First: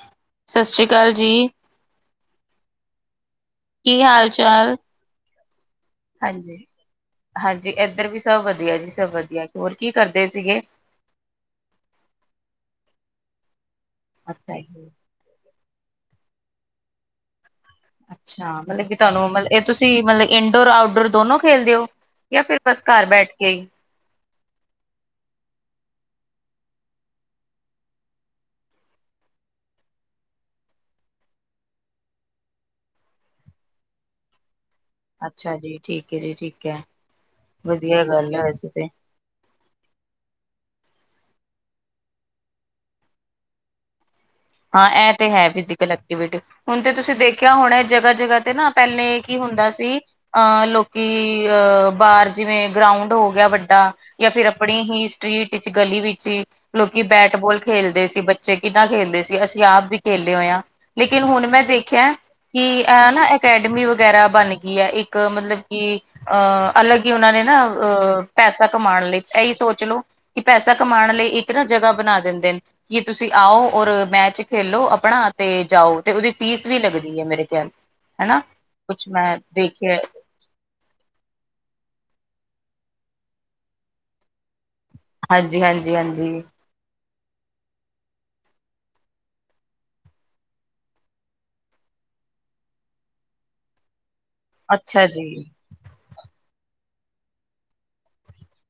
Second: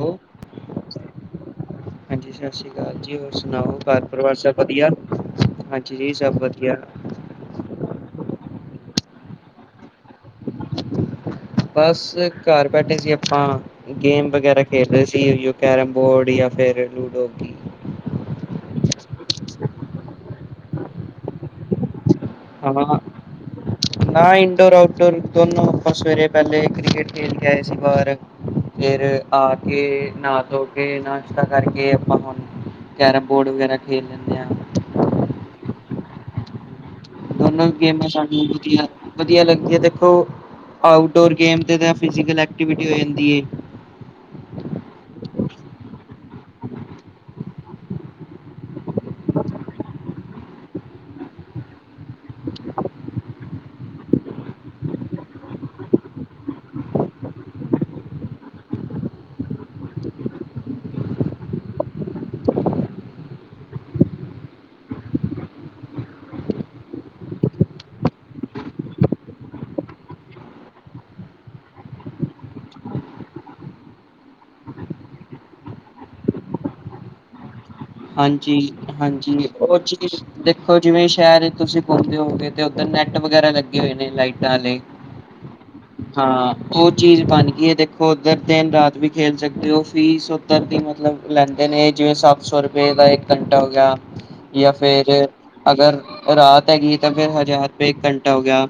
Hello ਸੱਸਰੀ ਕਾਲ ਜੀ। ਹਾਂਜੀ ਸੱਸਰੀ ਕਾਲ ਜੀ। ਹੋਰ ਸੁਣਾਓ, ਕੀ ਘਰ ਹਾਲ ਪਰਿਵਾਰ ਸਭ ਚਾਲ? ਵਧੀਆ, ਹਾਂਜੀ ਜੀ ਸਭ ਹਾਂਜੀ, ਵਧੀਆ ਹਾਂਜੀ ਐਧਰ ਵੀ ਸਭ ਵਧੀਆ ਜੀ ਸਭ ਵਧੀਆ, ਹੋਰ ਕੀ ਕਰਦੇ ਸੀਗੇ? ਬਸ ਘਰ ਬੈਠੇ ਸੀ ਆਪਾਂ, ਗੇਮ ਅੱਛਾ ਵਗੈਰਾ ਜੀ। ਖੇਡ ਰਹੇ ਸੀ। ਇਹੋ ਕੈਰਮ ਬੋਰਡ ਜਾਂ ਫੇਰ ਲੂਡੋ ਕੀ ਅੱਛਾ, ਮਤਲਬ ਕਿ ਤੁਹਾਨੂੰ ਮਤਲਬ ਇਹ, ਤੁਸੀਂ ਮਤਲਬ ਇੰਡੋਰ, ਆਊਟਡੋਰ ਦੋਨੋ ਖੇਲਦੇ ਓ? ਜਾਂ ਫੇਰ ਹਾਂ ਬਸ ਘਰ ਬੈਠ ਕੇ ਨਾ ਇੰਡੋਰ, ਆਊਟਡੋਰ ਦੋਨੋ, ਆਪਾਂ ਸਵੇਰੇ ਪਹਿਲੇ ਕ੍ਰਿਕੇਟ ਖੇਡ ਕੇ ਆਏ ਸੀ ਬਾਹਰ ਫੇਰ ਆ ਕੇ, ਨਹਾ ਧੋ ਕੇ, ਨਾਸ਼ਤਾ ਕਰਕੇ ਆਪਾਂ ਹੁਣ ਕੈਰਮ ਬੋਰਡ ਵਗੈਰਾ ਖੇਲਣ ਅੱਛਾ ਜੀ ਠੀਕ ਐ ਜੀ ਠੀਕ ਐ। ਦੋਨੋ ਗੇਮਾਂ ਸਾਨੂੰ ਦਿੱਤੀਆ ਵਧੀਆ ਲੱਗਦਾ ਦੇਖੋ, ਆਊਟਡੋਰ ਗੇਮ ਤੇ ਜਾਂ ਫਿਜ਼ੀਕਲ ਐਕਟੀਵਿਟੀ ਹੋ ਜਾਂਦੀ ਏ। ਹਾਂ, ਐਹ ਤੇ ਹੈ ਫਿਜ਼ੀਕਲ ਐਕਟੀਵਿਟੀ ਹੁਣ ਤੇ ਤੁਸੀਂ ਦੇਖਿਆ ਹੋਣਾ ਜਗਾ- ਜਗਾ ਤੇ ਨਾ, ਪੈਲੇ ਕੀ ਹੁੰਦਾ ਸੀ। ਆਹ ਲੋਕੀ, ਅਹ ਬਾਹਰ ਜਿਵੇਂ ਗਰਾਉਂਡ ਹੋ ਗਿਆ ਵੱਡਾ ਜਾਂ ਫੇਰ ਆਪਣੀ ਹੀ ਸਟ੍ਰਰੀਟ ਵਿੱਚ, ਗਲੀ ਵਿੱਚ ਹੀ ਲੋਕੀ ਬੈਟ-ਬੋਲ ਖੇਲਦੇ ਸੀ ਬੱਚੇ, ਕਿੰਨਾ ਖੇਲਦੇ ਸੀ। ਤੇ ਅਸੀਂ ਆਪ ਵੀ ਖੇਲੇ ਹੋਏ ਆਂ, ਲੇਕਿਨ ਹੁਣ ਮੈਂ ਦੇਖਿਆ ਕਿ ਐਹ ਨਾ ਅਕੈਡਮੀ ਵਗੈਰਾ ਬਣ ਗਈ ਐ ਇੱਕ ਮਤਲਬ ਕਿ ਅਹ ਅਲੱਗ ਹੀ ਉਹਨਾਂ ਨੇ ਨਾ, ਅਹ ਪੈਸਾ ਕਮਾਉਣ ਲਈ, ਇਹੀ ਸੋਚ ਲਓ ਕਿ ਪੈਸਾ ਕਮਾਉਣ ਲਈ ਇੱਕ ਨਾ ਜਗਹਾ ਬਣਾ ਦਿੰਦੇ ਨੇ, ਕਿ ਤੁਸੀਂ ਆਓ ਔਰ ਮੈਚ ਖੇਲੋ ਆਪਣਾ, ਤੇ ਜਾਓ, ਤੇ ਉਹਦੀ ਫੀਸ ਵੀ ਲੱਗਦੀ ਐ ਮੇਰੇ ਖਿਆਲ ਹਨਾ ਹਾਂਜੀ- ਕੁਛ ਮੈਂ ਹਾਂਜੀ ਓ ਦੇਖਿਆ ਚੀਜ਼ ਦੇਖੋ ਜਿਵੇਂ ਸ਼ਹਿਰ ਵਿੱਚ ਤੁਸੀਂ ਪਾਉਂਦੇ ਹੋਗੇ, ਤੇ ਉੱਧਰ ਨੈੱਟ ਵਗੈਰਾ ਲੱਗੇ ਹੋਏ ਨੇ ਲਾਈਟਾਂ ਆਲੇ ਹਾਂਜੀ-ਹਾਂਜੀ-ਹਾਂਜੀ ਓ ਚੀਜ਼ ਬਣ ਗਈ ਐ ਦੇਖੋ ਉੱਧਰ ਦਿਨ ਰਾਤ ਵੀ ਖੇਲ ਸਕਦੇ ਓ, ਫੀਸ ਉੱਧਰ ਦੀ ਮਤਲਬ ਲੈਂਦੇ ਨੇ ਜਿਵੇਂ ਸੱਤ ਸੌ ਰੁਪਏ ਦਾ ਇੱਕ ਘੰਟਾ ਹੋ ਗਿਆ ਜਾਂ ਅੱਛਾ ਜੀ ਫੇਰ ਅਗਰ ਰਾਤ ਹੈਗੀ ਏ, ਤਾਂ ਫੇਰ ਹਜ਼ਾਰ ਰੁਪਏ ਇੱਕ ਘੰਟਾ ਹੋ ਗਿਆ,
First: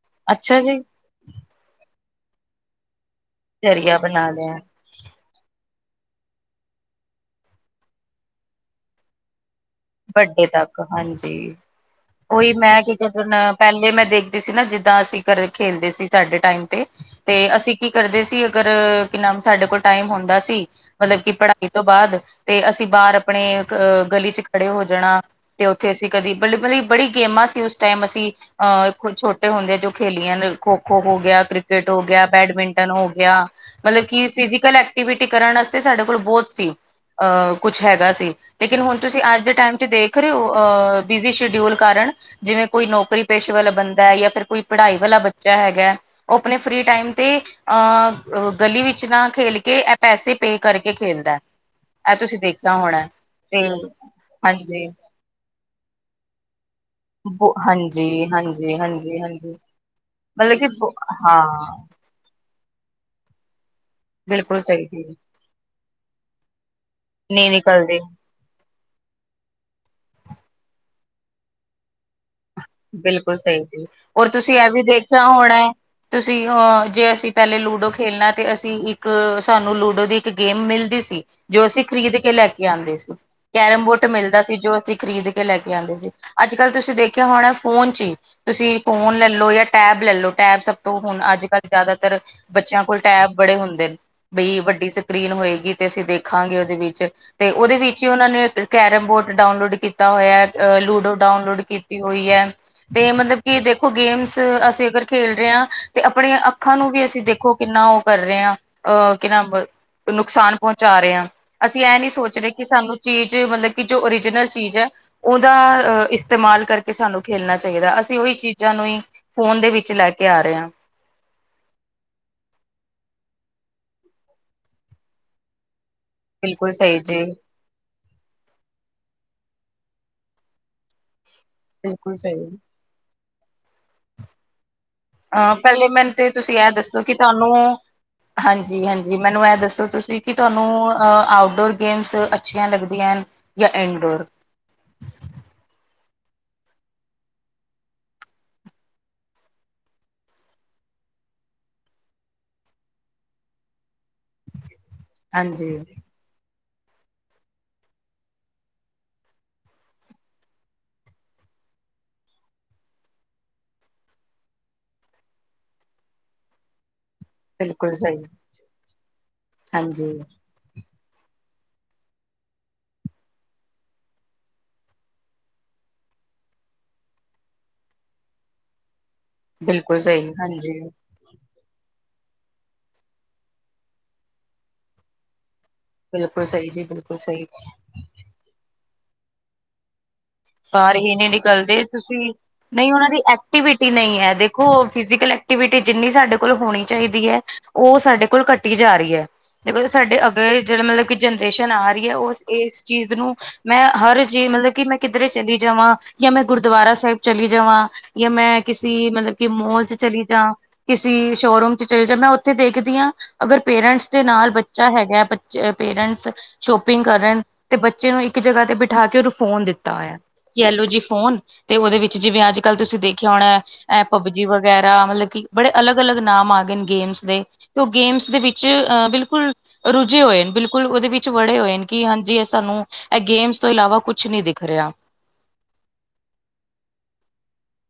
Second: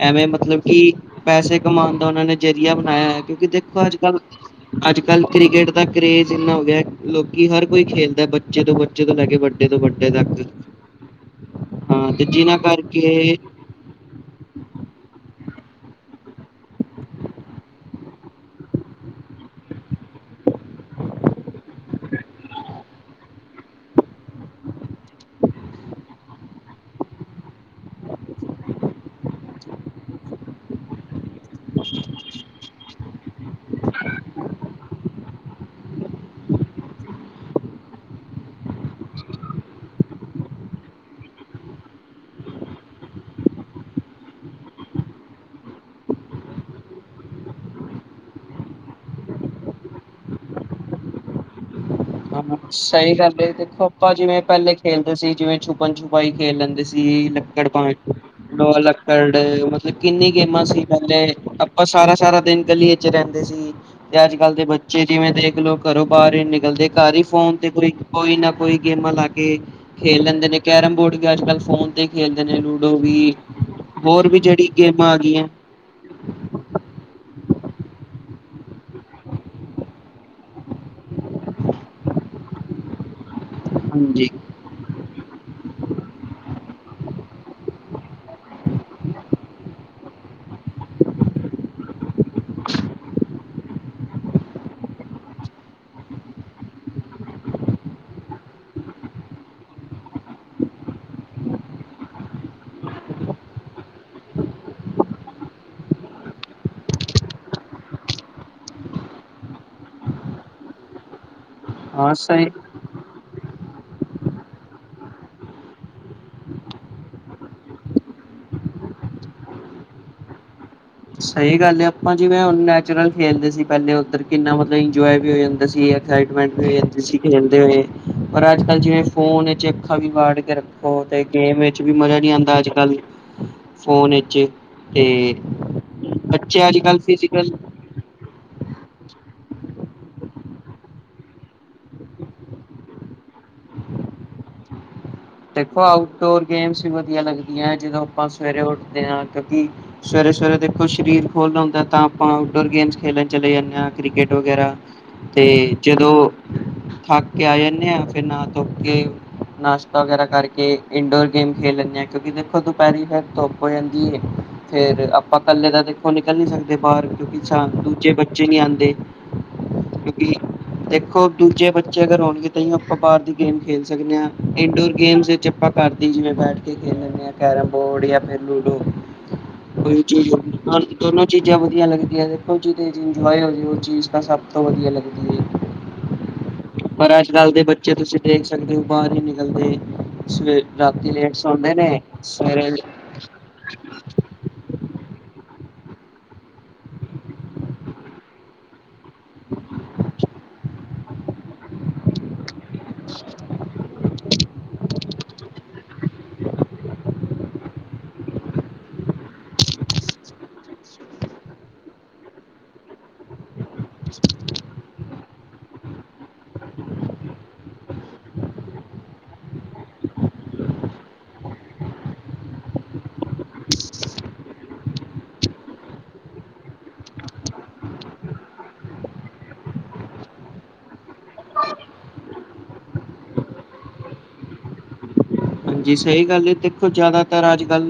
ਐਵੇਂ ਅੱਛਾ ਮਤਲਬ ਜੀ ਕਿ ਪੈਸੇ ਕਮਾਣ ਦਾ ਉਹਨਾਂ ਨੇ ਜ਼ਰੀਆ ਬਣਾਇਆ ਹੋਇਆ, ਕਿਉਂਕਿ ਦੇਖੋ ਅੱਜ ਜ਼ਰੀਆ -ਕੱਲ ਬਣਾ ਲਿਆ ਅੱਜ ਕੱਲ੍ਹ ਕ੍ਰਿਕਟ ਦਾ ਕਰੇਜ਼ ਇੰਨਾ ਹੋ ਗਿਆ ਲੋਕੀ ਹਰ ਕੋਈ ਖੇਲਦੈ ਬੱਚੇ ਤੋਂ ਬੱਚੇ ਤੋਂ ਲੈ ਕੇ ਵੱਡ ਵੱਡੇ ਤੱਕ ਹਾਂਜੀ, ਹਾਂ ਤੇ ਉਹੀ ਜਿਨਾਂ ਮੈਂ ਕੀ [unintelligible] ਕਰਕੇ ਪਹਿਲੇ ਮੈਂ ਦੇਖਦੀ ਸੀ ਨਾ ਜਿੱਦਾਂ ਅਸੀਂ ਘਰੇ ਖੇਲਦੇ ਸੀ ਸਾਡੇ ਟਾਈਮ ਤੇ ਤੇ ਅਸੀਂ ਕੀ ਕਰਦੇ ਸੀ ਅਗਰ ਕਿ ਨਾਮ ਸਾਡੇ ਕੋਲ ਟਾਈਮ ਹੁੰਦਾ ਸੀ ਮਤਲਬ ਕਿ ਪੜ੍ਹਾਈ ਤੋਂ ਬਾਦ ਤੇ ਅਸੀਂ ਬਾਹਰ ਆਪਣੇ ਅ ਗਲੀ ਚ ਖੜੇ ਹੋ ਜਾਣਾ ਤੇ ਉੱਥੇ ਅਸੀਂ ਕਦੀ ਮਤਬ ਮਤਲਬ ਬੜੀ ਗੇਮਾਂ ਸੀ ਉਸ ਟੈਮ ਅਸੀਂ ਅਹ ਛੋਟੇ ਹੁੰਦੇ ਆ ਜੋ ਖੇਲੀਆਂ ਨੇ ਖੋ-ਖੋ ਹੋ ਗਿਆ ਕ੍ਰਿਕਟ ਹੋ ਗਿਆ, ਬੈਡਮਿੰਟਨ ਹੋ ਗਿਆ। ਮਤਲਬ ਕਿ ਫਿਜ਼ਕਲ ਐਕਟੀਵਿਟੀ ਕਰਨ ਆਸਤੇ ਸਾਡੇ ਕੋਲ ਬਹੁਤ ਸੀ। ਅਹ ਕੁਛ ਹੈਗਾ ਸੀ, ਲੇਕਿਨ ਹੁਣ ਤੁਸੀਂ ਅੱਜ ਦੇ ਟੈਮ ਤੇ ਦੇਖ ਰਹੇ ਹੋ ਅ ਬਿਜੀ ਸ਼ਡਿਊਲ ਕਾਰਨ ਜਿਵੇਂ ਕੋਈ ਨੌਕਰੀ ਪੇਸ਼ੇ ਵਾਲਾ ਬੰਦਾ ਐ ਜਾਂ ਫੇਰ ਕੋਈ ਪੜ੍ਹਾਈ ਵਾਲਾ ਬੱਚਾ ਹੈਗੇ ਉਹ ਆਪਣੇ ਫ੍ਰੀ ਟਾਈਮ ਤੇ ਅ ਗਲੀ ਵਿੱਚ ਨਾ ਖੇਲਕੇ ਏਹ ਪੈਸੇ ਪੇਅ ਕਰਕੇ ਖੇਲਦੇ ਐਹ ਤੁਸੀਂ ਹਾਂ, ਦੇਖਿਆ ਹੋਣਾ, ਸਹੀ ਗੱਲ ਏ ਤੇ ਦੇਖੋ ਆਪਾਂ ਜਿਵੇਂ ਪਹਿਲੇ ਹਾਂਜੀ ਖੇਲਦੇ ਸੀ ਜਿਵੇਂ ਛੁਪਨ ਛਪਾਈ ਖੇਲ ਲੈਂਦੇ ਸ ਸੀ ਬੋ ਲੱਕੜ ਹਾਂਜੀ ਹਾਂਜੀ [unintelligible] ਹਾਂਜੀ ਲੱਕੜ ਹਾਂਜੀ ਮਤਲਬ ਕਿੰਨੀ ਮਤਲਬ ਗੇਮਾਂ ਕਿ ਸੀ ਬੋ ਪਹਿਲੇ ਹਾਂ ਆ ਔਰ ਸਾਰਾ-ਸਾਰਾ ਦਿਨ ਗਲੀਏ‌ ਚ ਰਹਿੰਦੇ ਸੀ ਤੇ ਅੱਜ-ਕੱਲ੍ਹ ਬਿਲਕੁਲ ਦੇ ਸਹੀ ਬੱਚੇ ਚੀਜ਼ ਜਿਵੇਂ ਦੇਖਲੋ ਘਰੋਂ ਬਾਹਰ ਹੀ ਨਈ ਨਿਕਲਦੇ ਘਰ ਹੀ ਨਹੀਂ ਫੋਨ ਤੇ ਕੋਈ ਨਿਕਲਦੇ ਕੋਈ ਨਾ ਕੋਈ ਗੇਮਾਂ ਲਾ ਕੇ ਖੇਲ ਲੈਂਦੇ ਨੇ ਕੈਰਮ ਬੋਰਡ ਵੀ ਅੱਜ ਕੱਲ ਫੋਨ ਤੇ ਖੇਲਦੇ ਨੇ ਲੂਡੋ ਵੀ ਬਿਲਕੁਲ ਸਹੀ ਜੀ ਔਰ ਹੋਰ ਵੀ ਤੁਸੀਂ ਜਿਹੜੀ ਇਹ ਗੇਮਾਂ ਆ ਦੇਖਿਆ ਗਈਆਂ। ਹੋਣਾ ਹੈ ਤੁਸੀਂ ਅ ਜੇ ਅਸੀਂ ਪਹਿਲੇ ਲੂਡੋ ਖੇਲਣਾ ਤੇ ਅਸੀਂ ਇੱਕ ਸਾਨੂੰ ਲੂਡੋ ਦੀ ਇੱਕ ਗੇਮ ਮਿਲਦੀ ਸੀ। ਜੋ ਅਸੀਂ ਖਰੀਦ ਕੇ ਲੈਕੇ ਆਂਦੇ ਸੀ। ਕੈਰਮ ਬੋਟ ਹਾਂਜੀ ਮਿਲਦਾ ਸੀ ਜੋ ਅਸੀਂ ਖਰੀਦ ਕੇ ਲੈ ਕੇ ਆਂਦੇ ਸੀ ਅੱਜ ਕੱਲ ਤੁਸੀਂ ਦੇਖਿਆ ਹੋਣਾ ਫੋਨ ਚੀ ਤੁਸੀਂ ਫੋਨ ਲੈ ਲੋ ਜਾਂ ਟੈਬ ਲੈ ਲੋ ਟੈਬ ਸਭ ਤੋਂ ਹੁਣ ਅੱਜ ਕੱਲ੍ਹ ਜ਼ਿਆਦਾਤਰ ਬੱਚਿਆਂ ਕੋਲ ਟੈਬ ਬੜੇ ਹੁੰਦੇ ਨੇ ਬਈ ਵੱਡੀ ਸਕਰੀਨ ਹੋਏਗੀ ਤੇ ਅਸੀਂ ਦੇਖਾਂਗੇ ਉਦੇ ਵਿੱਚ ਤੇ ਉਦੇ ਵਿੱਚ ਹੀ ਉਹਨਾਂ ਨੇ ਕੈਰਮ ਬੋਟ ਡਾਊਨਲੋਡ ਕੀਤਾ ਹੋਇਆ ਅਹ ਲੂਡੋ ਡਾਊਨਲੋਡ ਕੀਤੀ ਹੋਈ ਐ ਤੇ ਮਤਲਬ ਕਿ ਦੇਖੋ ਗੇਮਸ ਅਸੀਂ ਅਗਰ ਖੇਲ ਰੇ ਆ ਤੇ ਆਪਣੇ ਅੱਖਾਂ ਨੂੰ ਵੀ ਅਸੀਂ ਦੇਖੋ ਕਿੰਨਾ ਉਹ ਕਰ ਰੇ ਆ ਅਹ ਕਿ ਨਾਮ ਨੁਕਸਾਨ ਪਹੁੰਚਾ ਰਹੇ ਆ। ਅਸੀਂ ਐਹ ਨੀ ਹਾਂ ਸੋਚ ਸਹੀ ਰਹੇ ਕਿ ਸਾਨੂੰ ਚੀਜ਼ ਮਤਲਬ ਕਿ ਜੋ ਓਰੀਜਨਲ ਚੀਜ਼ ਐ ਉਹਦਾ ਇਸਤੇਮਾਲ ਕਰਕੇ ਸਾਨੂੰ ਖੇਲਣਾ ਚਾਈਦਾ ਅਸੀਂ ਉਹੀ ਚੀਜ਼ਾਂ ਨੂੰ ਹੀ ਫੋਨ ਦੇ ਵਿੱਚ ਲੈ ਕੇ ਆ ਰਹੇ ਆ। ਸਹੀ ਗੱਲ ਆ ਆਪਾਂ ਜਿਵੇਂ ਹੁਣ ਨੈਚੁਰਲ ਖੇਲਦੇ ਸੀ ਪਹਿਲੇ ਉੱਧਰ ਕਿੰਨਾ ਮਤਲਬ ਇੰਜੋਏ ਵੀ ਹੋ ਜਾਂਦਾ ਸੀ। ਐਕਸਾਇਟਵੈਂਟ ਵੀ ਬਿਲਕੁਲ ਹੋ ਸਹੀ ਜਾਂਦੀ ਸੀਗੀ ਜੀ ਕਿ ਕਹਿੰਦੇ ਨੇ ਪਰ ਅੱਜ ਜਿਵੇਂ ਫੋਨ ਵਿੱਚ ਅੱਖਾਂ ਵੀ ਵਾੜ ਕੇ ਹੋ ਤੇ ਗੇਮ ਵਿਚ ਵੀ ਮਜ਼ਾ ਨੀ ਆਂਦਾ ਅੱਜ-ਕੱਲ੍ਹ ਫੋਨ ਵਿਚ ਤੇ ਅ ਪਹਿਲੇ ਮੈਨੂੰ ਤੇ ਤੁਸੀਂ ਬੱਚੇ ਐਹ ਅੱਜ ਕੱਲ੍ਹ ਦੱਸੋ ਕਿ ਤੁਹਾਨੂੰ ਫਿਜ਼ੀਕਲ ਹਾਂਜੀ-ਹਾਂਜੀ ਮੈਨੂੰ ਐਹ ਦੱਸੋ ਤੁਸੀਂ ਕਿ ਤੁਹਾਨੂੰ ਆਊਟਡੋਰ ਗੇਮਸ ਅੱਛੀਆਂ ਲੱਗਦੀਆਂ ਹਨ। ਜਾਂ ਐਨਡੋਰ ਦੇਖੋ ਆਊਟਡੋਰ ਗੇਮਸ ਵੀ ਵਧੀਆ ਲੱਗਦੀਆਂ ਜਦੋਂ ਆਪਾਂ ਸਵੇਰੇ ਉੱਠਦੇ ਆ ਕਿਉਂਕਿ ਸਵੇਰੇ-ਸਵੇਰੇ ਦੇਖੋ ਸਰੀਰ ਖੁੱਲ ਹੁੰਦਾ ਤਾਂ ਆਪਾਂ ਆਊਟਡੋਰ ਗੇਮਸ ਖੇਲਣ ਚਲੇ ਜਾਣੇ ਆ ਕ੍ਰਿਕਟ ਵਗੈਰਾ ਤੇ ਹਾਂਜੀ ਜਦੋਂ ਥੱਕ ਕੇ ਆ ਜਾਣੇ ਆ ਫੇਰ ਨਾਹ ਧੋ ਕੇ ਨਾਸ਼ ਨਾਸ਼ਤਾ ਵਗੈਰਾ ਕਰਕੇ ਇੰਡੋਰ ਗੇਮ ਖੇਲ ਲੈਣੇ ਆ ਕਿਉਂਕਿ ਦੇਖੋ ਦੁਪਹਿਰੀ ਫੇਰ ਧੁੱਪ ਹੋ ਜਾਂਦੀ ਏ ਫੇਰ ਆਪਾਂ ਕੱਲੇ ਤਾਂ ਦੇਖੋ ਨਿਕਲ ਨੀਂ ਸਕਦੇ ਬਾਹਰ। ਕਿਉਕਿ ਸ਼ਾਮ ਬਿਲਕੁਲ ਦੂਜੇ ਸਹੀ ਬੱਚੇ ਨੀਂ, ਆਂਦੇ ਹਾਂਜੀ, ਕਿਉਂਕਿ ਦੇਖੋ ਦੂਜੇ ਬੱਚੇ ਅਗਰ ਔਣਗੇ ਤਾਂ ਹੀ ਆਪਾਂ ਬਾਹਰ ਦੀ ਗੇਮ ਖੇਲ ਸਕਦੇ ਆ। ਇਨਡੋਰ ਗੇਮਸ ਵਿੱਚ ਆਪਾਂ ਘਰਦੀ ਜਿਵੇਂ ਬੈਠ ਕੇ ਖੇਡ ਲੈਂਣੇ ਆ ਕੈਰਮ ਬੋਰਡ ਜਾਂ ਫੇਰ ਲੂਡੋ। ਕੋਈ ਬਿਲਕੁਲ ਵੀ ਚੀਜ਼ ਸਹੀ, ਹਾਂਜੀ, [unintelligible] ਚੀਜ਼ਾਂ ਵਧੀਆ ਲੱਗਦੀਆਂ ਦੇਖੋ ਜਿਹਦੇ 'ਚ ਇੰਜੋਏ ਹੋ ਜਾਵੇ। ਉਹ ਚੀਜ਼ ਤਾਂ ਸਭ ਤੋਂ ਵਧੀਆ ਲੱਗਦੀ ਹੈ। ਬਿਲਕੁਲ ਸਹੀ ਜੀ ਬਿਲਕੁਲ ਸਹੀ। ਉੱਚ ਤੁਸੀਂ ਦੇਖ ਸਕਦੇ ਹੋ ਬਾਹਰ ਹੀ ਨਿਕਲਦੇ ਸਵੇ ਬਾਹਰ ਰਾਤੀ ਹੀ ਨਹੀਂ ਲੇਟ ਸੋਂਦੇ ਨਿਕਲਦੇ ਨੇ ਤੁਸੀਂ ਸਵੇਰੇ ਨਹੀਂ ਉਹਨਾਂ ਦੀ ਐਕਟੀਵਿਟੀ ਨਹੀਂ ਹੈ ਦੇਖੋ ਫਿਜ਼ਕਲ ਐਕਟੀਵਿਟੀ ਜਿੰਨੀ ਸਾਡੇ ਕੋਲ ਹੋਣੀ ਚਾਹੀਦੀ ਹੈ। ਉਹ ਸਾਡੇ ਕੋਲ ਕੱਟੀ ਜਾ ਰਹੀ ਹੈ। ਦੇਖੋ ਸਾਡੇ ਅੱਗੇ ਜਿਹੜੇ ਮਤਲਬ ਕਿ ਜਨਰੇਸ਼ਨ ਆ ਰਹੀ ਹੈ। ਉਹ ਇਸ ਚੀਜ਼ ਨੂੰ ਮੈਂ ਹਰ ਜੀ ਮਤਲਬ ਕਿ ਮੈਂ ਕਿੱਧਰੇ ਚਲੀ ਜਾਵਾਂ ਜਾਂ ਮੈਂ ਗੁਰਦੁਆਰਾ ਸਾਹਿਬ ਚਲੀ ਜਾਵਾਂ ਜਾਂ ਮੈਂ ਕਿਸੀ ਮਤਲਬ ਕਿ ਮੋਲ ਚ ਚਲੀ ਜਾਂ ਕਿਸੇ ਸ਼ੋਰੂਮ 'ਚ ਚਲੀ ਜਾਂ, ਮੈਂ ਉੱਥੇ ਦੇਖਦੀ ਹਾਂ ਅਗਰ ਪੇਰੈਂਟਸ ਦੇ ਨਾਲ ਬੱਚਾ ਹੈਗਾ ਜੇ ਪੇਰੈਂਟਸ ਸ਼ੋਪਿੰਗ ਕਰਨ ਤੇ ਬੱਚੇ ਨੂੰ ਇੱਕ ਜਗ੍ਹਾ ਤੇ ਬਿਠਾ ਕੇ ਨੂੰ ਫੋਨ ਦਿੱਤ ਦਿੱਤਾ ਹੋਇਆ ਕਿ ਐਲੋ ਜੀ ਫੋਨ ਤੇ ਉਹਦੇ ਵਿੱਚ ਜਿਵੇਂ ਅੱਜ-ਕੱਲ ਤੁਸੀਂ ਦੇਖਿਆ ਹੋਣਾ ਐ ਪਬਜੀ ਵਗੈਰਾ ਮਤਲਬ ਕਿ ਬੜੇ ਅਲੱਗ-ਅਲੱਗ ਨਾਮ ਆ ਗਏ ਨੇ ਗੇਮਸ ਦੇ ਤੇ ਉਹ ਗੇਮਸ ਦੇ ਵਿੱਚ ਅਹ ਬਿਲਕੁਲ ਰੁਝੇ ਹੋਏ ਨੇ ਬਿਲਕੁਲ ਉਹਦੇ ਵਿੱਚ ਵੜੇ ਹੋਏ ਨੇ ਕਿ ਹਾਂਜੀ ਇਹ ਸਾਨੂੰ ਇਹ ਗੇਮਸ ਤੋਂ ਇਲਾਵਾ ਕੁਛ ਨੀ ਦੇਖ ਖਰਿਆ ਹਾਂਜੀ ਸਹੀ ਗੱਲ ਹੈ ਦੇਖੋ ਜ਼ਿਆਦਾਤਰ ਅੱਜ-ਕੱਲ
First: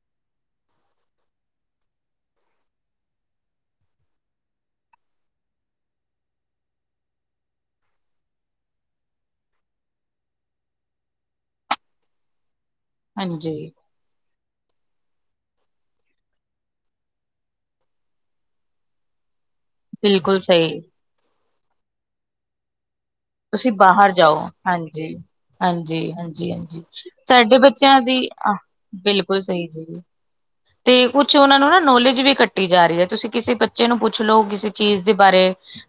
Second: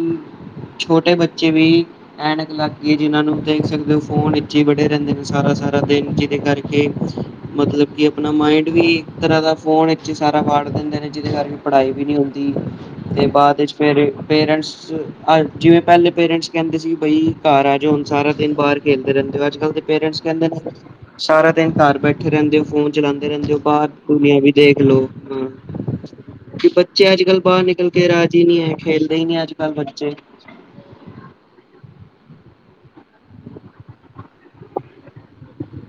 ਛੋਟੇ ਬੱਚੇ ਵੀ ਐਨਕ ਲੱਗ ਗੀ ਜਿਹਨਾਂ ਨੂੰ ਦੇਖ ਸਕਦੇ ਹੋ ਫੋਨ ਵਿਚੇ ਵੜੇ ਰਹਿੰਦੇ ਨੇ ਸਾਰਾ-ਸਾਰਾ ਦਿਨ ਜਿਹਦੇ ਕਰਕੇ ਮਤਲਬ ਕਿ ਆਪਣਾ ਮਾਇੰਡ ਵੀ ਇੱਕ ਤਰ੍ਹਾਂ ਦਾ ਫੋਨ ਵਿੱਚ ਸਾਰਾ ਵਾੜ ਦਿੰਦੇ ਨੇ ਜਿਹਦੇ ਕਰਕੇ ਪੜਾਈ ਵੀ ਨੀ ਹੁੰਦ। ਦੀ ਤੇ ਬਾਅਦ ਹਾਂਜੀ ਵਿੱਚ ਫਿਰ ਪੇਰੈਂਟਸ ਆ ਜਿਵੇਂ ਪਹਿਲੇ ਪੇਰੈਂਟਸ ਕਹਿੰਦੇ ਸੀ ਬਈ ਘਰ ਆ ਜਾ ਹੁਣ ਸਾਰਾ ਦਿਨ ਬਾਹਰ ਕਹਿੰਦੇ ਰਹਿੰਦੇ ਹੋ ਅੱਜ-ਕੱਲ ਦੇ ਪੇਰੈਂਟਸ ਬਿਲਕੁਲ ਕਹਿੰਦੇ ਨੇ ਸਹੀ ਸਾਰਾ ਦਿਨ ਘਰ ਬੈਠੇ ਰਹਿੰਦੇ ਹੋ ਫੋਨ ਚਲਾਉਂਦੇ ਰਹਿੰਦੇ ਹੋ ਤੁਸੀਂ ਬਾਹਰ ਦੁਨੀਆਂ ਜਾਓ ਵੀ ਦੇਖਲਓ ਹਾਂਜੀ ਹਾਂ ਹਾਂਜੀ ਹਾਂਜੀ ਹਾਂਜੀ ਬ- ਬੱਚੇ ਅੱਜ-ਕੱਲ ਸਾਡੇ ਬਾਹਰ ਨਿਕਲ ਬੱਚਿਆਂ ਕੇ ਦੀ ਰਾਜੀ ਹੀ ਨਹੀਂ ਹੈ, ਖੇਲਦੇ ਹੀ ਬਿਲਕੁਲ ਨੀ ਸਹੀ ਅੱਜ-ਕੱਲ ਜੀ ਬੱਚੇ। ਤੇ ਕੁਛ ਉਹਨਾਂ ਨੂੰ ਨਾਂ ਨੌਲੇਜ ਵੀ ਕੱਟੀ ਜਾ ਰਹੀ ਹੈ। ਤੁਸੀਂ ਕਿਸੇ ਬੱਚੇ ਨੂੰ ਪੁੱਛ ਲਓ ਕਿਸੇ ਚੀਜ਼ ਦੇ ਬਾਰੇ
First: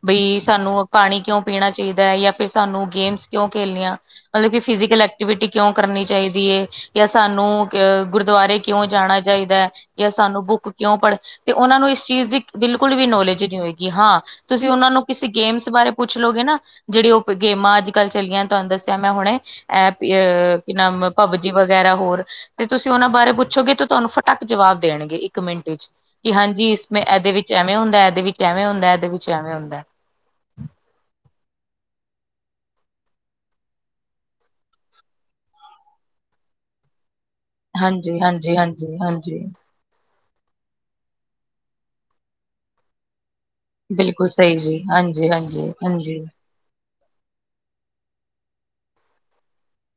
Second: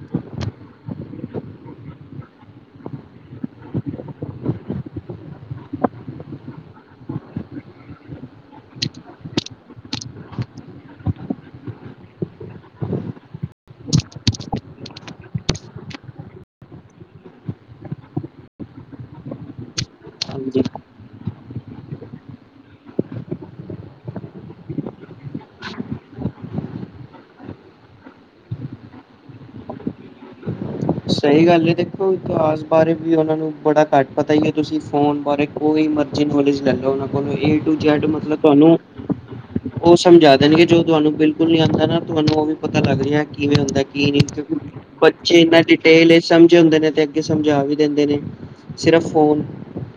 ਬਈ ਸਾਨੂੰ ਪਾਣੀ ਕਿਉਂ ਪੀਣਾ ਚਾਹੀਦਾ ਹੈ ਜਾਂ ਫਿਰ ਸਾਨੂੰ ਗੇਮਸ ਕਿਉਂ ਖੇਲਣੀਆਂ ਮਤਲਬ ਕਿ ਫਿਜ਼ੀਕਲ ਐਕਟੀਵਿਟੀ ਕਿਉਂ ਕਰਨੀ ਚਾਹੀਦੀ ਹੈ ਜਾਂ ਸਾਨੂੰ ਗੁਰਦੁਆਰੇ ਕਿਉਂ ਜਾਣਾ ਚਾਹੀਦਾ ਹੈ ਜਾਂ ਸਾਨੂੰ ਬੁੱਕ ਕਿਉਂ ਪੜ੍ਹ ਤੇ ਉਹਨਾਂ ਨੂੰ ਇਸ ਚੀਜ਼ ਦੀ ਬਿਲਕੁਲ ਵੀ ਨੌਲੇਜ ਨਹੀਂ ਹੋਏਗੀ ਹਾਂ। ਤੁਸੀਂ ਉਹਨਾਂ ਨੂੰ ਕਿਸੇ ਗੇਮਸ ਬਾਰੇ ਪੁੱਛ ਲਓਗੇ ਨਾ ਜਿਹੜੀ ਉਹ ਕੋਈ ਗੇਮਾਂ ਅੱਜ ਕੱਲ ਚਲੀਆਂ ਤੁਹਾਨੂੰ ਦੱਸਿਆ ਮੈਂ ਹੁਣੇ ਐਪ ਅ ਹਾਂਜੀ ਕੀ ਨਾਮ ਪਬਜੀ ਵਗੈਰਾ ਹੋਰ ਤੇ ਤੁਸੀਂ ਉਹਨਾਂ ਬਾਰੇ ਪੁੱਛੋਗੇ ਤੇ ਤੁਹਾਨੂੰ ਫਟਾਕ ਜਵਾਬ ਦੇਣਗੇ ਇੱਕ ਮਿੰਟ ਚ ਕਿ ਹਾਂਜੀ ਇਸ ਮੇਂ ਇਹਦੇ ਵਿੱਚ ਐਵੇਂ ਹੁੰਦਾ ਇਹਦੇ ਵਿੱਚ ਐਵੇਂ ਹੁੰਦਾ ਇਹਦੇ ਵਿੱਚ ਐਵੇਂ ਹੁੰਦਾ। ਸਹੀ ਗੱਲ ਹੈ ਦੇਖੋ ਇਤਿਹਾਸ ਬਾਰੇ ਵੀ ਉਹਨਾਂ ਨੂੰ ਬੜਾ ਘੱਟ ਪਤਾ ਹੀ ਹੈ ਤੁਸੀਂ ਫੋਨ ਬਾਰੇ ਕੋਈ ਮਰਜੀ ਨੋਜ ਲੈ ਲੈ ਉਹਨਾਂ ਕੋਲੋਂ ਏ ਟੂ ਜੈਡ ਹਾਂਜੀ, ਮਤਲਬ ਹਾਂਜੀ, ਤੁਹਾਨੂੰ ਹਾਂਜੀ, ਹਾਂਜੀ ਉਹ ਸਮਝਾ ਦੇਣਗੇ ਜੋ ਤੁਹਾਨੂੰ ਬਿਲਕੁਲ ਨੀ ਆਉਂਦਾ ਨਾ ਤੁਹਾਨੂੰ ਉਹ ਵੀ ਪਤਾ ਲੱਗ ਰਿਹਾ। ਕਿਵੇਂ ਹੁੰਦਾ ਕੀ ਨਹੀਂ ਬਿਲਕੁਲ ਕਿਉਂਕਿ ਸਹੀ ਜੀ ਹਾਂਜੀ, ਬੱਚੇ ਇਨਾ ਹਾਂਜੀ, ਕ ਹਾਂਜੀ। ਸਮਝੇ ਹੁੰਦੇ ਨੇ ਤੇ ਅੱਗੇ ਸਮਝਾ ਵੀ ਦਿੰਦੇ ਨੇ ਸਿਰਫ ਫੋਨ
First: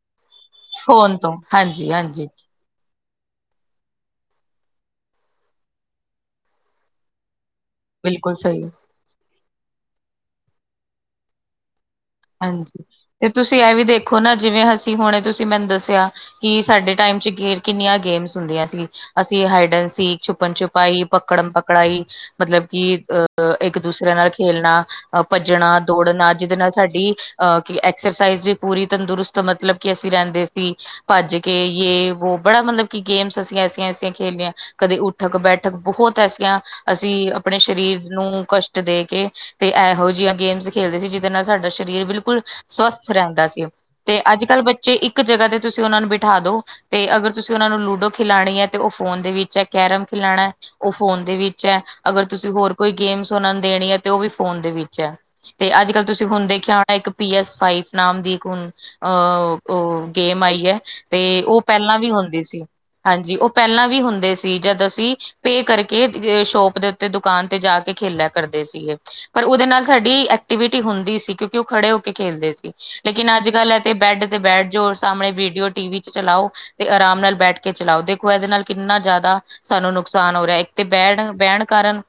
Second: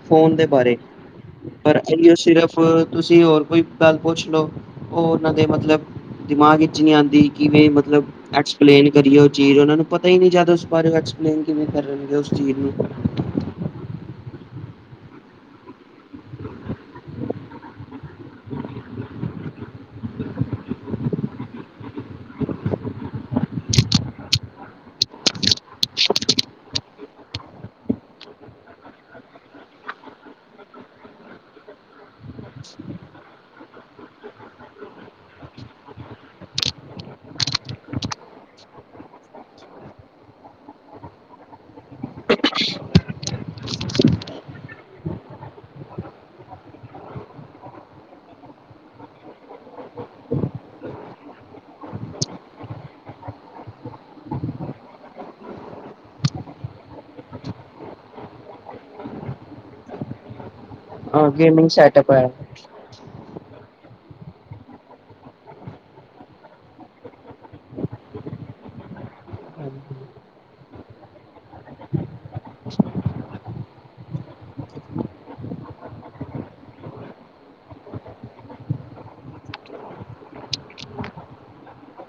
ਫੋਨ ਦੇ ਬਾਰੇ ਫੋਨ ਤੋਂ ਪਰ ਹਾਂਜੀ, ਆਈ ਓ ਹਾਂਜੀ ਸਿਰਫ ਪਰ ਤੁਸੀਂ ਹੋਰ ਕੋਈ ਗੱਲ ਪੁੱਛ ਲਓ ਉਹ ਉਹਨਾਂ ਦੇ ਮਤਲਬ ਦਿਮਾਗ ਵਿੱਚ ਨੀ ਆਉਂਦੀ ਕਿਵੇਂ ਮਤ ਮਤਲਬ ਬਿਲਕੁਲ ਸਹੀ। ਐਕਸਪਲੇਨ ਕਰਿਓ ਚੀਜ਼ ਉਹਨਾਂ ਨੂੰ ਪਤਾ ਹੀ ਨਹੀਂ ਜਿਆਦਾ ਉਸ ਬਾਰੇ ਐਕਸਪਲੇਨ ਕਿਵੇਂ ਕਰਨਗੇ ਉਸ ਚੀਜ਼ ਨੂੰ। ਹਾਂਜੀ ਤੇ ਤੁਸੀਂ ਇਹ ਵੀ ਦੇਖੋ ਨਾ ਜਿਵੇਂ ਅਸੀਂ ਹੁਣ ਤੁਸੀਂ ਮੈਨੂੰ ਦੱਸਿਆ। ਕਿ ਸਾਡੇ ਟਾਈਮ ਚ ਗੇਰ ਕਿੰਨੀਆਂ ਗੇਮਸ ਹੁੰਦੀਆਂ ਸੀ। ਅਸੀਂ ਹਾਈਡਨ ਸੀ, ਛੁਪਣ-ਛੁਪਾਈ, ਪਕੜਨ ਪਕੜਾਈ ਮਤਲਬ ਕਿ ਅ ਅ ਇੱਕ ਦੂਸਰੇ ਨਾਲ ਖੇਲਣਾ। ਅ ਭੱਜਣਾ, ਦੌੜਨਾ ਜਿਦੇ ਨਾਲ ਸਾ ਡੀ ਅ ਕਿ ਐਕਸਰਸਾਈਜ਼ ਵੀ ਪੂਰੀ, ਤੰਦਰੁਸਤ ਮਤਲਬ ਕਿ ਅਸੀਂ ਰੈਂਦੇ ਸੀ। ਭੱਜ ਕੇ ਯੇ ਵੋ ਬੜਾ ਮਤਲਬ ਕੀ ਗੇਮਸ ਅਸੀਂ ਐਸੀਆਂ, ਐਸੀਆਂ ਖੇਲੀਆਂ। ਕਦੇ ਉੱਠਕ-ਬੈਠਕ ਬਹੁਤ ਐਸੀਆਂ ਅਸੀਂ ਆਪਣੇ ਸਰੀਰ ਨੂੰ ਕਸ਼ਟ ਦੇ ਕੇ ਤੇ ਏਹੋ ਜੀਆਂ ਗੇਮਸ ਖੇਡਦੇ ਸੀ, ਜਿਦੇ ਨਾਲ ਸਾਡੇ ਸਰੀਰ ਬਿਲਕੁਲ ਸਵਸਥ ਰੈਂਦਾ ਸੀ ਤੇ ਅੱਜ-ਕਲ ਬੱਚੇ ਇੱਕ ਜਗ੍ਹਾ ਤੇ ਤੁਸੀਂ ਓਨਾਂ ਨਾਂ ਨੂੰ ਬਿਠਾ ਦੋ ਤੇ ਅਗਰ ਤੁਸੀਂ ਓਨਾਂ ਨੂੰ ਖਿਲਾਣੀ ਐ ਤੇ ਓ ਫੋਨ ਦੇ ਵਿੱਚ ਐ, ਕੈਰਮ ਖਿਲਾਣਾ ਓ ਫੋਨ ਦੇ ਵਿੱਚ ਐ, ਅਗਰ ਤੁਸੀਂ ਹੋਰ ਕੋਈ ਗੇਮਸ ਓਨਾਂ ਨੂੰ ਦੇਣੀ ਐ ਤੇ ਓ ਵੀ ਫੋਨ ਦੇ ਵਿੱਚ ਐ। ਤੇ ਅੱਜ-ਕਲ ਤੁਸੀਂ ਹੁਣ ਦੇਖ ਖਿਆ ਹੁਣਾ ਇੱਕ ਪੀ ਐਸ ਫਾਈਵ ਨਾਮ ਦੀ ਹੁਣ ਅ ਓ ਗੇਮ ਆਈ ਐ। ਅ ਤੇ ਓ ਗੇਮਿੰਗ ਪੈਲਾਂ ਵੀ ਸੈਟਅਪ ਹੈ। ਹੁੰਦੀ ਸੀ। ਹਾਂਜੀ ਓ ਪੋਲਾਂ ਵੀ ਹੁੰਦੇ ਸੀ, ਜਦ ਅਸੀਂ ਪੇ ਕਰਕੇ ਸ਼ੋਪ ਦੇ ਉ ਤੇ ਦੁਕਾਨ ਤੇ ਜਾ ਕੇ ਖੇਲਿਆ ਕਰਦੇ ਸੀਗੇ। ਪਰ ਓਦੇ ਨਾਲ ਸਾਡੀ ਐਕਟੀਵਿਟੀ ਹੁੰਦੀ ਸੀ ਕਿਉਂ ਖੜੇ ਹੋ ਕੇ ਖੇਲਦੇ ਸੀ। ਲੇਕਿਨ ਅੱਜ-ਕਲ ਏ ਤੇ ਬੈੱਡ ਤੇ ਬੈਡ ਜੋ ਸਾਹਮਣੇ ਵੀਡੀਓ ਟੀ ਵੀ ਚ ਚਲਾਓ। ਤੇ ਆਰਾਮ ਨਾਲ ਬੈਠ ਕੇ ਚਲਾਓ। ਦੇਖੋ, ਏਦੇ ਨਾਲ ਕਿੰਨਾ ਜ਼ਿਆਦਾ ਸਾਨੂੰ ਨੁਕਸਾਨ ਹੋ ਰਿਆ। ਇੱਕ ਤੇ ਬੈਣ ਬਹਿਣ ਕਾਰਨ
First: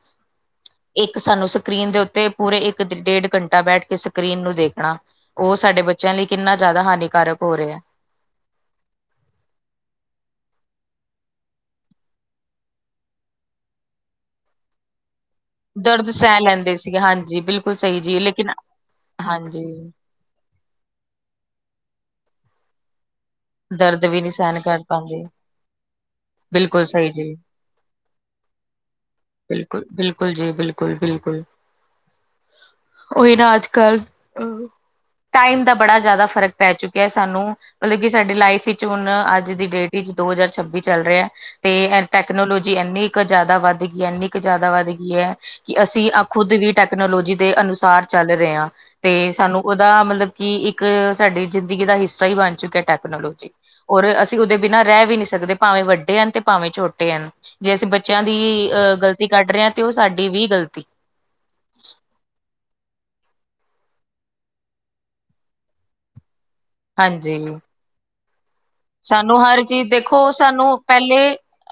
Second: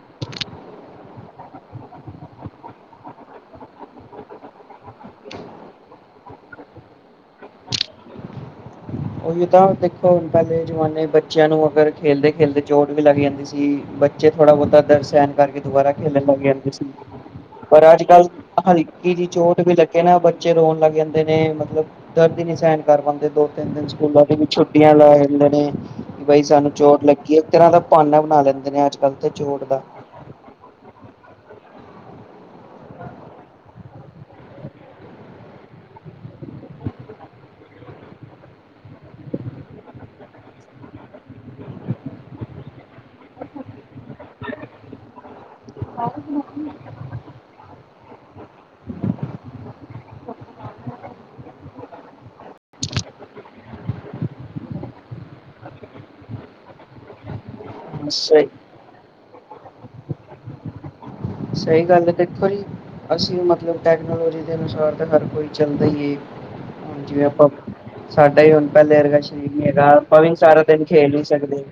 ਇੱਕ ਸਾਨੂੰ ਸਕਰੀਨ ਦੇ ਉੱਤੇ ਪੂਰੇ ਇੱਕ ਡੇਢ ਘੰਟਾ ਬੈਠ ਕੇ ਸ ਕਰੀਨ ਨੂੰ ਦੇਖਣਾ ਓ ਸਾਡੇ ਬੱਚਿਆਂ ਲਈ ਕਿੰਨਾ ਜ਼ਿਆਦਾ ਹਾਨੀਕਾਰਕ ਹੋ ਰਿਆ। ਓਹੀ ਤਾਂ ਦੇਖੋ, ਹੁਣ ਪੈਲੇ ਜਮਾਨੇ ਬੱਚਿਆਂ ਨੂੰ ਅਗਰ ਖੇਲਦੇ-ਖੇਲਦੇ ਚੋਟ ਵੀ ਲੱਗ ਜਾਂਦੀ ਸੀ। ਬਚ ਦੇ ਥੋੜਾ-ਬੋਤਾ ਦਰਦ ਸਹਿਣ ਕਰਕੇ ਦੁਬਾਰਾ ਦਰਦ ਖੇਲਣ ਲੱਗ ਸਹਿ ਜਾਂਦੇ ਲੈਂਦੇ ਸੀ। ਸੀਗੇ ਹਾਂਜੀ ਬਿਲਕੁਲ ਪਰ ਸਹੀ ਜੀ ਅੱਜ-ਕਲ ਲੇਕਿਨ ਹਲਕੀ ਜੀ ਚੋਟ ਹਾਂਜੀ ਵੀ ਲੱਗੇ ਨਾਂ ਬ ਚੇ ਰੋਣ ਲੱਗ ਜਾਂਦੇ ਨੇਂ, ਮਤਲਬ ਦਰਦ ਈ ਨੀਂ ਸਹਿਣ ਕਰ ਪਾਂਦੇ ਦੋ-ਤਿੰਨ ਦਿਨ ਚ ਦਰਦ ਓਨਾਂ ਨਹੀਂ ਦੇ ਵੀ ਸਹਿਣ ਕਰ ਛੁੱਟੀਆਂ ਲੈ ਪਾਉਂਦੇ ਹੁੰਦੇ ਨੇਂ ਬਾਈ ਸਾਨੂੰ ਬਿਲਕੁਲ ਚੋਟ ਸਹੀ ਜੀ ਲੱਗੀ ਐ, ਇੱਕ ਤਰ੍ਹਾਂ ਦਾ ਭਾਨਾ ਬਣਾ ਲੈਂਦੇ ਨੇ ਅੱਜ-ਕਲ ਤੇ ਚੋਟ ਦਾ। ਬਿਲਕੁਲ ਬਿਲਕੁਲ ਜੀ, ਬਿਲਕੁਲ ਬਿਲਕੁਲ। ਓਹੀ ਨਾਂ ਅੱਜ-ਕਲ ਟਾਈਮ ਦਾ ਬੜਾ ਜ਼ਿਆਦਾ ਫ਼ਰਕ ਪੈ ਚੁੱਕਿਆ ਸਾਨੂੰ ਮਤਲਬ ਕਿ ਸਾਡੀ ਲਾਈਫ ਵਿੱਚ ਹੁਣ ਅੱਜ ਦੀ ਡੇਟ ਇਚ ਦੋ ਹਜ਼ਾਰ ਛੱਬੀ ਚੱਲ ਰਿਆ। ਤੇ ਟੈਕਨੋਲੋਜੀ ਇੰਨੀ ਕੁ ਜ਼ਿਆਦਾ ਵੱਧ ਗੀ ਐ ਇੰਨੀ ਕੁ ਜ਼ਿਆਦਾ ਵੱਧ ਗੀ ਐ ਕਿ ਅਸੀਂ ਆ ਖੁਦ ਵੀ ਟੈਕਨੋਲੋਜੀ ਦੇ ਅਨੁਸਾਰ ਚੱਲ ਰੇ ਆਂ। ਤੇ ਸਾਨੂੰ ਓਦਾ ਮਤਲਬ ਕਿ ਇੱਕ ਸਾਡੀ ਜ਼ਿੰਦਗੀ ਦਾ ਹਿੱਸਾ ਈ ਬਣ ਚੁੱਕਿਆ ਟੈਕ ਨੋਲੋਜੀ ਔਰ ਅਸੀਂ ਓਦੇ ਬਿਨਾਂ ਰੈ ਵੀ ਨੀਂ ਸਕਦੇ, ਭਾਵੇਂ ਵੱਡੇ ਹਨ ਤੇ ਭਾਵੇਂ ਛੋਟੇ ਹਨ। ਜੇ ਅਸੀਂ ਬੱਚਿਆਂ ਸਹੀ ਦੀ ਅਹ ਗ਼ਲਤੀ ਕੱਢ ਰੇ ਆਂ ਤੇ ਓ ਸਾਡੀ ਵੀ ਗ਼ਲਤੀ ਸਈ ਗੱਲ ਐ। ਦੇਖੋ ਜੀ ਅਸੀਂ ਮਤਲਬ ਟੈਕਨੋਲੋਜੀ ਦੇ ਅਨੁਸਾਰ ਤਾਂ ਹਰ ਕੋਈ ਚੱਲਦਾ ਈ ਏ, ਹਾਂਜੀ ਆਪਾਂ ਸਾਡਾ ਈ ਹੁਣ ਪੈਲੇ ਅਰਗਾ ਸਾਨੂੰ ਸਰੀਰ ਹਰ ਨੀਂ ਚੀਜ਼ ਹੈਗਾ, ਆਪਾਂ ਦੇਖੋ ਵੀ ਸਾਰਾ ਸਾਨੂੰ ਦਿਨ ਖੇਡ ਨੀਂ ਪਹਿਲੇ ਸਕਦੇ।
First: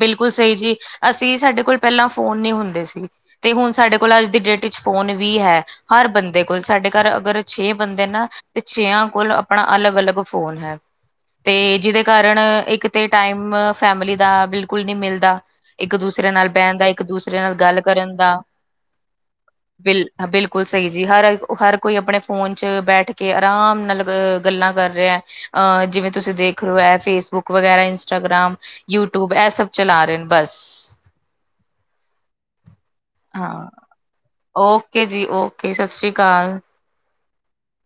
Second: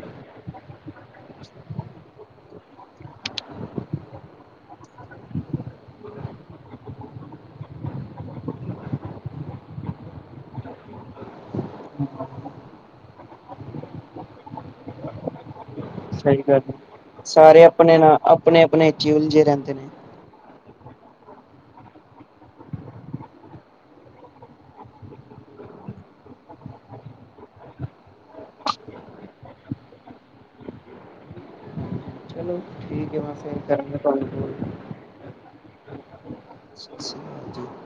ਬਿਲਕੁਲ ਸਈ ਜੀ, ਅਸੀਂ ਸਾਡੇ ਕੋਲ ਪੈਲਾਂ ਫੋਨ ਨੀਂ ਹੁੰਦੇ ਸੀ। ਤੇ ਹੁਣ ਸਾਡੇ ਕੋਲ ਅੱਜ ਦੀ ਡੇਟ ਇੱਚ ਫੋਨ ਵੀ ਹੈ। ਹਰ ਬੰਦੇ ਕੋਲ, ਸਾਡੇ ਘਰ ਅਗਰ ਛੇ ਬੰਦੇ ਨਾਂ ਤੇ ਛੇਆਂ ਕੋਲ ਆਪਣਾ ਅਲੱਗ-ਅਲੱਗ ਫੋਨ ਹੈ। ਤੇ ਜਿਦੇ ਕਾਰਨ ਇੱਕ ਤੇ ਟਾਈਮ ਫੈਮਲੀ ਦਾ ਬਿਲਕੁਲ ਨ੍ਹੀਂ ਮਿਲਦਾ ਇੱਕ-ਦੂਸਰੇ ਸਹੀ ਨਾਲ ਗੱਲ ਹੈ ਬਹਿਣ ਦਾ, ਇੱਕ-ਦੂਸਰੇ ਨਾਲ ਸਾਰੇ ਗੱਲ ਆਪਣੇ ਕਰਨ ਨਾਲ ਦਾ। ਆਪਣੇ ਆਪਣੇ ਚ ਹੀ ਉਲਝੇ ਰਹਿੰਦੇ ਨੇ ਬਿਲ ਬਿਲਕੁਲ ਸਈ ਜੀ, ਹਰ, ਹਰ ਕੋਈ ਆਪਣੇ ਫੋਨ ਚ ਬੈਠ ਕੇ ਆਰਾਮ ਨਾਲ ਅ ਗੱਲਾਂ ਕਰ ਰਿਆ। ਅ ਜਿਵੇਂ ਤੁਸੀਂ ਦੇਖ ਰਹੇ ਹੋ ਐ ਫੇਸਬੁੱਕ ਵਗੈਰਾ ਇੰਸਟਾਗ੍ਰਾਮ ਯੂਟਿਊਬ ਏ ਸਭ ਚਲਾ ਰਏ ਨੇ ਬਸ। ਚਲੋ ਠੀਕ ਹੈ ਮੈਂ ਫਿਰ ਹਾਂ, ਕਰਾਂਗਾ ਤੁਹਾਨੂੰ ਕੋਲ ਓਕੇ ਜੀ ਓਕੇ ਸਾਸਰੀ ਕਾਲ। ਸਤ ਸ਼੍ਰੀ ਅਕਾਲ ਜੀ।